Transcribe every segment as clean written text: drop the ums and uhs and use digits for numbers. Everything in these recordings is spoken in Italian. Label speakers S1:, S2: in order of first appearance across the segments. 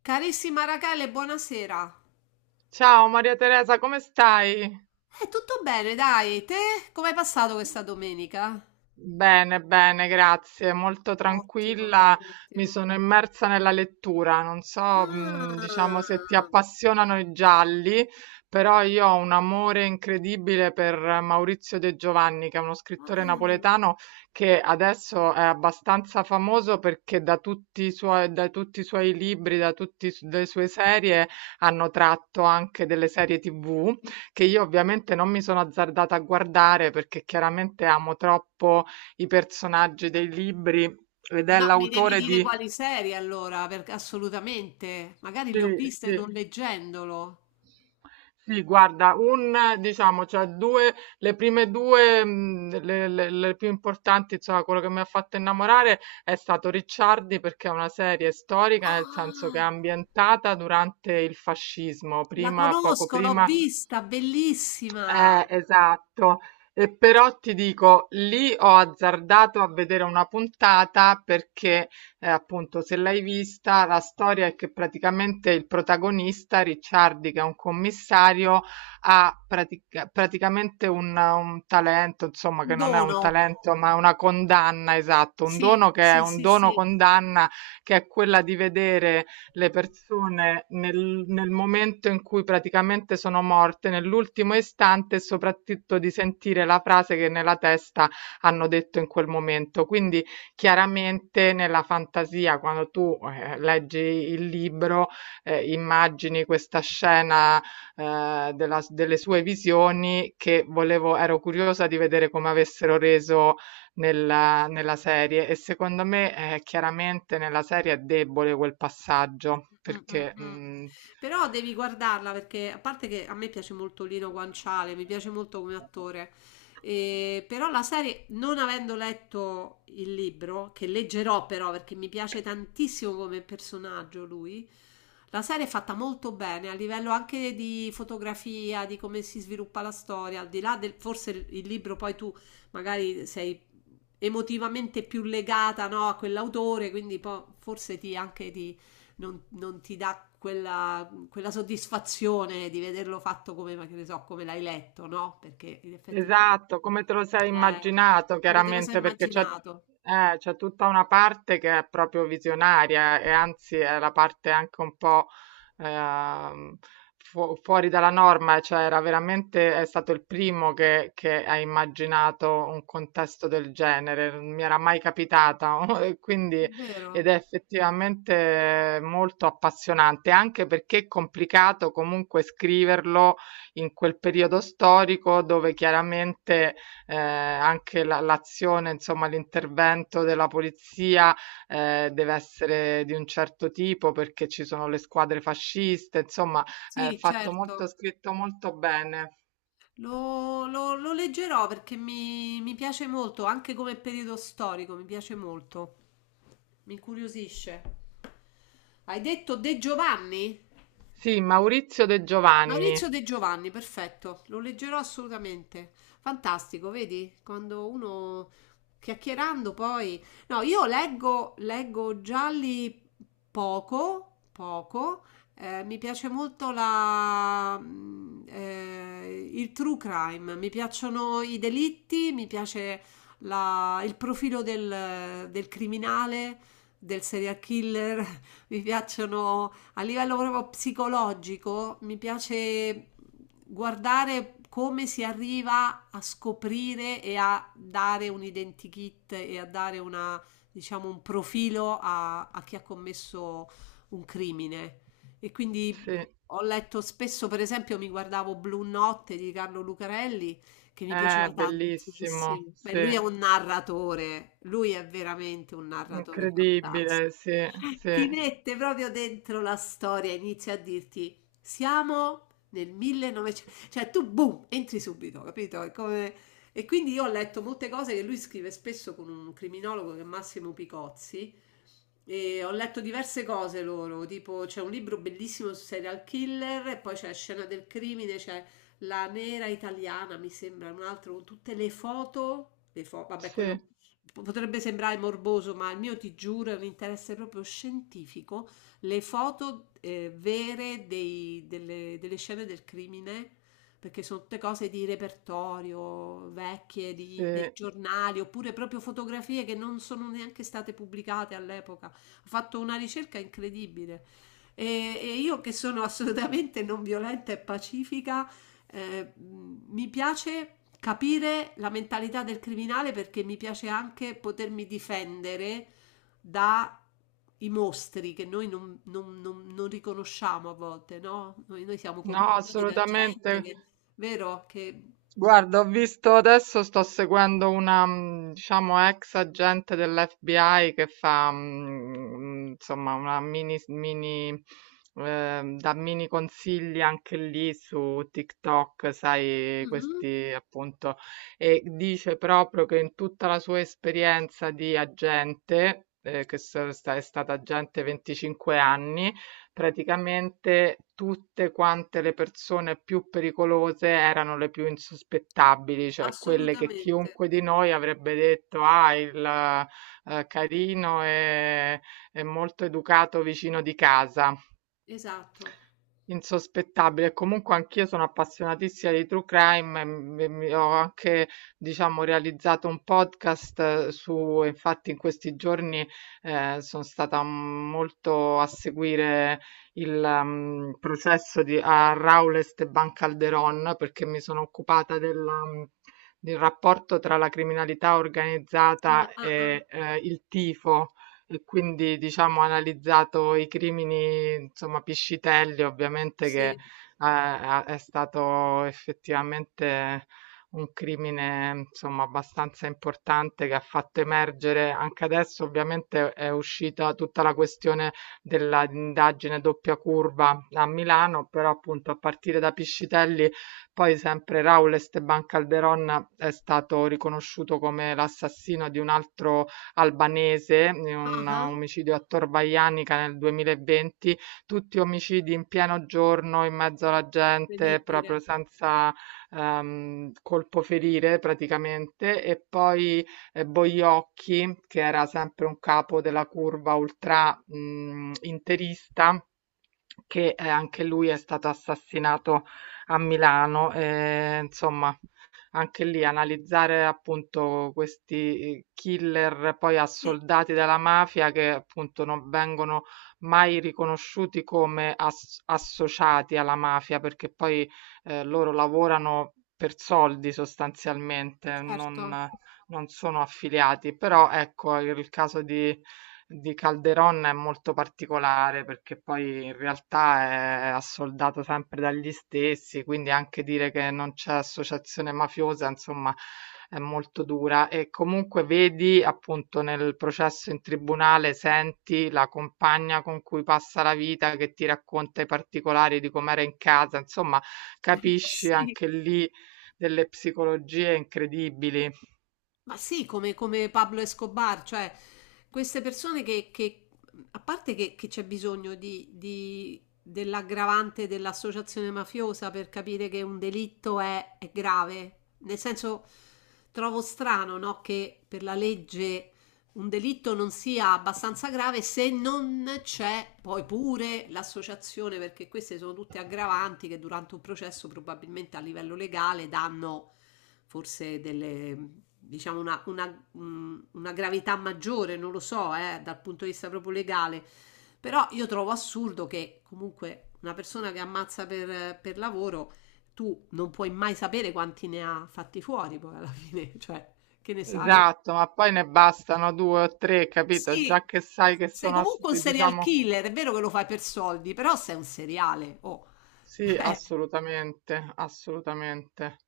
S1: Carissima Rachele, buonasera.
S2: Ciao Maria Teresa, come stai?
S1: È tutto bene, dai. Te? Come hai passato questa domenica?
S2: Bene, bene, grazie. Molto
S1: Ottimo,
S2: tranquilla, mi
S1: ottimo.
S2: sono immersa nella lettura. Non so, diciamo, se ti
S1: Ah,
S2: appassionano i gialli, però io ho un amore incredibile per Maurizio De Giovanni, che è uno scrittore
S1: ah.
S2: napoletano che adesso è abbastanza famoso perché da tutti i suoi libri, da tutte le sue serie hanno tratto anche delle serie TV che io ovviamente non mi sono azzardata a guardare perché chiaramente amo troppo i personaggi dei libri ed è
S1: No, mi devi
S2: l'autore
S1: dire
S2: di
S1: quali serie allora, perché assolutamente. Magari
S2: sì,
S1: le ho viste
S2: sì.
S1: non leggendolo.
S2: Sì, guarda, un diciamo, cioè due, le prime due, le più importanti, insomma, quello che mi ha fatto innamorare è stato Ricciardi, perché è una serie storica, nel senso che è
S1: Ah,
S2: ambientata durante il fascismo,
S1: la
S2: prima, poco
S1: conosco, l'ho
S2: prima.
S1: vista, bellissima.
S2: Esatto. E però ti dico, lì ho azzardato a vedere una puntata perché, appunto, se l'hai vista, la storia è che praticamente il protagonista, Ricciardi, che è un commissario, praticamente un talento, insomma,
S1: Un
S2: che non è un
S1: dono.
S2: talento, ma è una condanna, esatto, un
S1: Sì,
S2: dono che è
S1: sì,
S2: un
S1: sì,
S2: dono
S1: sì.
S2: condanna, che è quella di vedere le persone nel momento in cui praticamente sono morte, nell'ultimo istante, e soprattutto di sentire la frase che nella testa hanno detto in quel momento. Quindi chiaramente nella fantasia, quando tu leggi il libro, immagini questa scena delle sue visioni, che volevo, ero curiosa di vedere come avessero reso nella serie. E secondo me, chiaramente nella serie è debole quel passaggio
S1: Mm, mm,
S2: perché,
S1: mm.
S2: mhmm.
S1: Però devi guardarla perché a parte che a me piace molto Lino Guanciale, mi piace molto come attore, però la serie, non avendo letto il libro, che leggerò però perché mi piace tantissimo come personaggio lui, la serie è fatta molto bene a livello anche di fotografia, di come si sviluppa la storia, al di là del forse il libro poi tu magari sei emotivamente più legata, no, a quell'autore, quindi po- forse ti anche ti non, non ti dà quella, quella soddisfazione di vederlo fatto come, ma che ne so, come l'hai letto, no? Perché in effetti poi,
S2: Esatto, come te lo sei immaginato,
S1: come te lo sei
S2: chiaramente, perché c'è
S1: immaginato?
S2: c'è tutta una parte che è proprio visionaria, e anzi è la parte anche un po' ehm, fuori dalla norma. Cioè era veramente, è stato il primo che ha immaginato un contesto del genere, non mi era mai capitata, e
S1: È
S2: quindi ed
S1: vero?
S2: è effettivamente molto appassionante, anche perché è complicato comunque scriverlo in quel periodo storico, dove chiaramente anche l'azione, insomma, l'intervento della polizia deve essere di un certo tipo perché ci sono le squadre fasciste, insomma, è
S1: Sì,
S2: fatto molto,
S1: certo.
S2: scritto molto bene.
S1: Lo leggerò perché mi piace molto, anche come periodo storico, mi piace molto, mi incuriosisce. Hai detto De Giovanni?
S2: Sì, Maurizio De
S1: Maurizio
S2: Giovanni,
S1: De Giovanni, perfetto, lo leggerò assolutamente. Fantastico, vedi? Quando uno chiacchierando poi... No, io leggo, leggo gialli poco, poco. Mi piace molto il true crime, mi piacciono i delitti, mi piace la- il profilo del, del criminale, del serial killer, mi piacciono a livello proprio psicologico mi piace guardare come si arriva a scoprire e a dare un identikit e a dare una, diciamo, un profilo a, a chi ha commesso un crimine. E quindi
S2: sì,
S1: ho letto spesso, per esempio, mi guardavo Blu notte di Carlo Lucarelli, che mi
S2: è
S1: piaceva
S2: bellissimo,
S1: tantissimo. Beh,
S2: sì,
S1: lui è un narratore, lui è veramente un narratore fantastico.
S2: incredibile, sì, sì,
S1: Ti mette proprio dentro la storia, inizia a dirti, siamo nel 1900, cioè tu boom, entri subito, capito? È come... E quindi io ho letto molte cose che lui scrive spesso con un criminologo che è Massimo Picozzi, e ho letto diverse cose loro, tipo c'è un libro bellissimo su serial killer e poi c'è Scena del crimine, c'è La nera italiana, mi sembra, un altro con tutte le foto, le fo- vabbè,
S2: sì,
S1: quello po- potrebbe sembrare morboso, ma il mio ti giuro è un interesse proprio scientifico, le foto vere dei- delle, delle scene del crimine perché sono tutte cose di repertorio, vecchie, di, dei
S2: sì.
S1: giornali, oppure proprio fotografie che non sono neanche state pubblicate all'epoca. Ho fatto una ricerca incredibile. E, e io che sono assolutamente non violenta e pacifica, mi piace capire la mentalità del criminale perché mi piace anche potermi difendere da i mostri che noi non, non- non- non riconosciamo a volte, no? Noi siamo
S2: No,
S1: contornati da gente
S2: assolutamente.
S1: che. Vero che.
S2: Guarda, ho visto adesso, sto seguendo una, diciamo, ex agente dell'FBI, che fa, insomma, una mini, dà mini consigli anche lì su TikTok, sai,
S1: Mh-mh.
S2: questi, appunto, e dice proprio che in tutta la sua esperienza di agente, è stata agente 25 anni, praticamente tutte quante le persone più pericolose erano le più insospettabili, cioè quelle che
S1: Assolutamente,
S2: chiunque di noi avrebbe detto, ah, il carino e molto educato vicino di casa.
S1: esatto.
S2: Insospettabile. E comunque anch'io sono appassionatissima di true crime, e ho anche, diciamo, realizzato un podcast su, infatti in questi giorni sono stata molto a seguire il processo di, a Raul Esteban Calderón, perché mi sono occupata della, del rapporto tra la criminalità
S1: Ah,
S2: organizzata
S1: ah, ah.
S2: e il tifo, e quindi diciamo ho analizzato i crimini, insomma, Piscitelli, ovviamente, che
S1: Sì.
S2: è stato effettivamente un crimine, insomma, abbastanza importante, che ha fatto emergere, anche adesso ovviamente è uscita tutta la questione dell'indagine doppia curva a Milano, però appunto a partire da Piscitelli, poi sempre Raul Esteban Calderon è stato riconosciuto come l'assassino di un altro albanese, in un
S1: Ah-ah,
S2: omicidio a Torvaianica nel 2020. Tutti omicidi in pieno giorno, in mezzo alla gente, proprio
S1: incredibile.
S2: senza colpo ferire praticamente. E poi Boiocchi, che era sempre un capo della curva ultra interista, che anche lui è stato assassinato a Milano. Eh, insomma, anche lì analizzare appunto questi killer poi
S1: Sì.
S2: assoldati dalla mafia, che appunto non vengono mai riconosciuti come associati alla mafia, perché poi loro lavorano per soldi sostanzialmente,
S1: Certo.
S2: non, non sono affiliati. Però ecco, il caso di Calderon è molto particolare perché poi in realtà è assoldato sempre dagli stessi, quindi anche dire che non c'è associazione mafiosa, insomma, è molto dura. E comunque vedi, appunto, nel processo in tribunale, senti la compagna con cui passa la vita che ti racconta i particolari di com'era in casa, insomma, capisci
S1: Sì.
S2: anche lì delle psicologie incredibili.
S1: Ma sì, come come Pablo Escobar, cioè queste persone che mhmm, a parte che c'è bisogno di dell'aggravante dell'associazione mafiosa per capire che un delitto è grave, nel senso trovo strano, no, che per la legge un delitto non sia abbastanza grave se non c'è poi pure l'associazione, perché queste sono tutte aggravanti che durante un processo probabilmente a livello legale danno forse delle, diciamo una- un- una gravità maggiore, non lo so, dal punto di vista proprio legale. Però io trovo assurdo che comunque una persona che ammazza per lavoro, tu non puoi mai sapere quanti ne ha fatti fuori poi alla fine, cioè, che ne sai?
S2: Esatto, ma poi ne bastano due o tre, capito?
S1: Sì,
S2: Già che sai che
S1: sei
S2: sono,
S1: comunque un serial
S2: diciamo,
S1: killer, è vero che lo fai per soldi, però sei un seriale, oh.
S2: sì,
S1: Eh,
S2: assolutamente, assolutamente.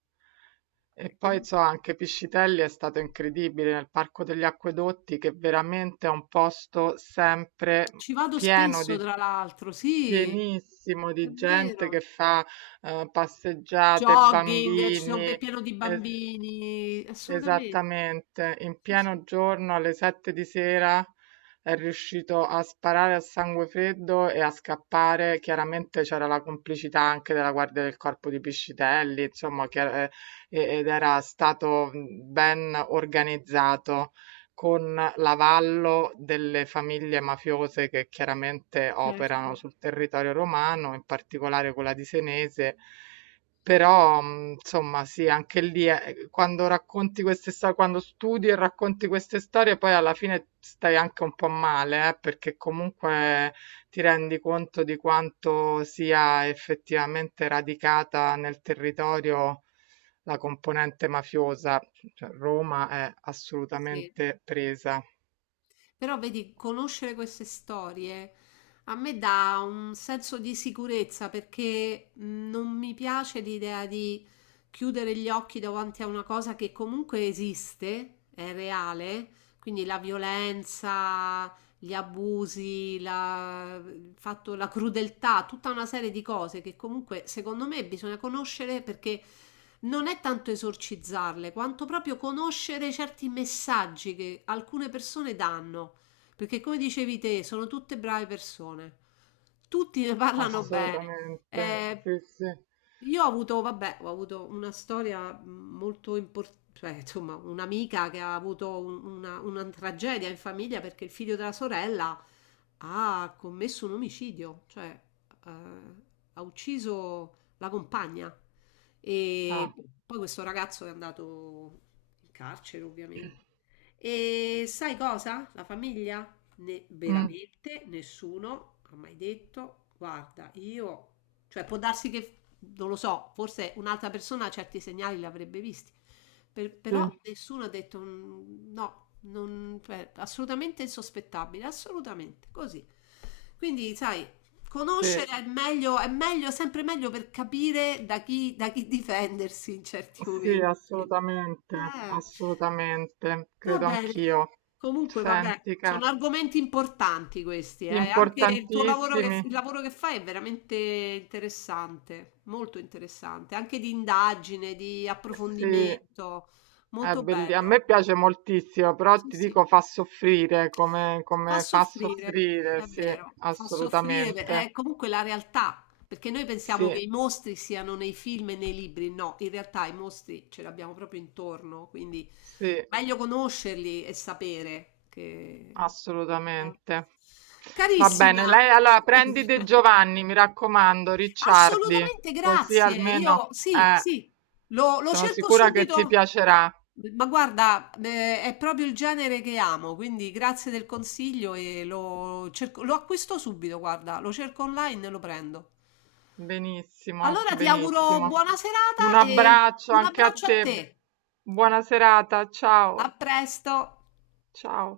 S2: E poi so anche Piscitelli è stato incredibile nel Parco degli Acquedotti, che veramente è un posto sempre
S1: ci vado
S2: pieno
S1: spesso,
S2: di,
S1: tra l'altro, sì,
S2: pienissimo
S1: è
S2: di gente che
S1: vero.
S2: fa passeggiate,
S1: Jogging, ci sono, è
S2: bambini.
S1: pieno di
S2: eh,
S1: bambini, assolutamente.
S2: Esattamente, in
S1: Sì, sì,
S2: pieno giorno alle 7 di sera è riuscito a sparare a sangue freddo e a scappare. Chiaramente c'era la complicità anche della guardia del corpo di Piscitelli, insomma, ed era stato ben organizzato con l'avallo delle famiglie mafiose che chiaramente operano
S1: certo,
S2: sul territorio romano, in particolare quella di Senese. Però, mhmm, insomma, sì, anche lì è quando racconti queste sto quando studi e racconti queste storie, poi alla fine stai anche un po' male, perché comunque ti rendi conto di quanto sia effettivamente radicata nel territorio la componente mafiosa. Cioè, Roma è
S1: sì.
S2: assolutamente presa.
S1: Però vedi, conoscere queste storie a me dà un senso di sicurezza perché non mi piace l'idea di chiudere gli occhi davanti a una cosa che comunque esiste, è reale, quindi la violenza, gli abusi, la, il fatto- la crudeltà, tutta una serie di cose che comunque secondo me bisogna conoscere perché non è tanto esorcizzarle, quanto proprio conoscere certi messaggi che alcune persone danno. Perché come dicevi te, sono tutte brave persone. Tutti ne parlano bene.
S2: Assolutamente.
S1: Eh,
S2: Sì, sì.
S1: io ho avuto, vabbè, ho avuto una storia molto importante, insomma, un'amica che ha avuto un- una tragedia in famiglia perché il figlio della sorella ha commesso un omicidio, cioè eh, ha ucciso la compagna. E
S2: Ah.
S1: poi questo ragazzo è andato in carcere, ovviamente. E sai cosa? La famiglia? Ne-
S2: Mh,
S1: veramente nessuno ha mai detto, guarda, io, cioè può darsi che, non lo so, forse un'altra persona certi segnali li avrebbe visti, per-
S2: sì,
S1: però nessuno ha detto "Mm, no, non- cioè, assolutamente insospettabile, assolutamente, così". Quindi, sai,
S2: sì.
S1: conoscere è meglio, sempre meglio per capire da chi difendersi in certi
S2: Sì,
S1: momenti.
S2: assolutamente,
S1: Eh.
S2: assolutamente,
S1: Va
S2: credo
S1: bene,
S2: anch'io.
S1: comunque vabbè,
S2: Senti,
S1: sono
S2: cara,
S1: argomenti importanti questi, eh. Anche il tuo lavoro che,
S2: importantissimi.
S1: il lavoro che fai è veramente interessante, molto interessante, anche di indagine, di
S2: Sì,
S1: approfondimento, molto
S2: a
S1: bello.
S2: me piace moltissimo, però
S1: Sì,
S2: ti
S1: sì,
S2: dico, fa soffrire, come,
S1: fa
S2: come fa
S1: soffrire,
S2: soffrire,
S1: è
S2: sì,
S1: vero, fa soffrire, per- è
S2: assolutamente.
S1: comunque la realtà, perché noi pensiamo che
S2: Sì,
S1: i mostri siano nei film e nei libri, no, in realtà i mostri ce li abbiamo proprio intorno, quindi
S2: sì,
S1: meglio conoscerli e sapere che...
S2: assolutamente. Va bene,
S1: Carissima,
S2: lei allora prendi De Giovanni, mi raccomando, Ricciardi,
S1: assolutamente
S2: così
S1: grazie.
S2: almeno
S1: Io sì, sì, lo, lo
S2: sono
S1: cerco
S2: sicura che ti
S1: subito.
S2: piacerà.
S1: Ma guarda, è proprio il genere che amo, quindi grazie del consiglio e lo cerco- lo acquisto subito, guarda, lo cerco online e lo prendo.
S2: Benissimo,
S1: Allora ti auguro
S2: benissimo.
S1: buona
S2: Un
S1: serata e
S2: abbraccio
S1: un
S2: anche a
S1: abbraccio a
S2: te.
S1: te.
S2: Buona serata. Ciao,
S1: A presto.
S2: ciao.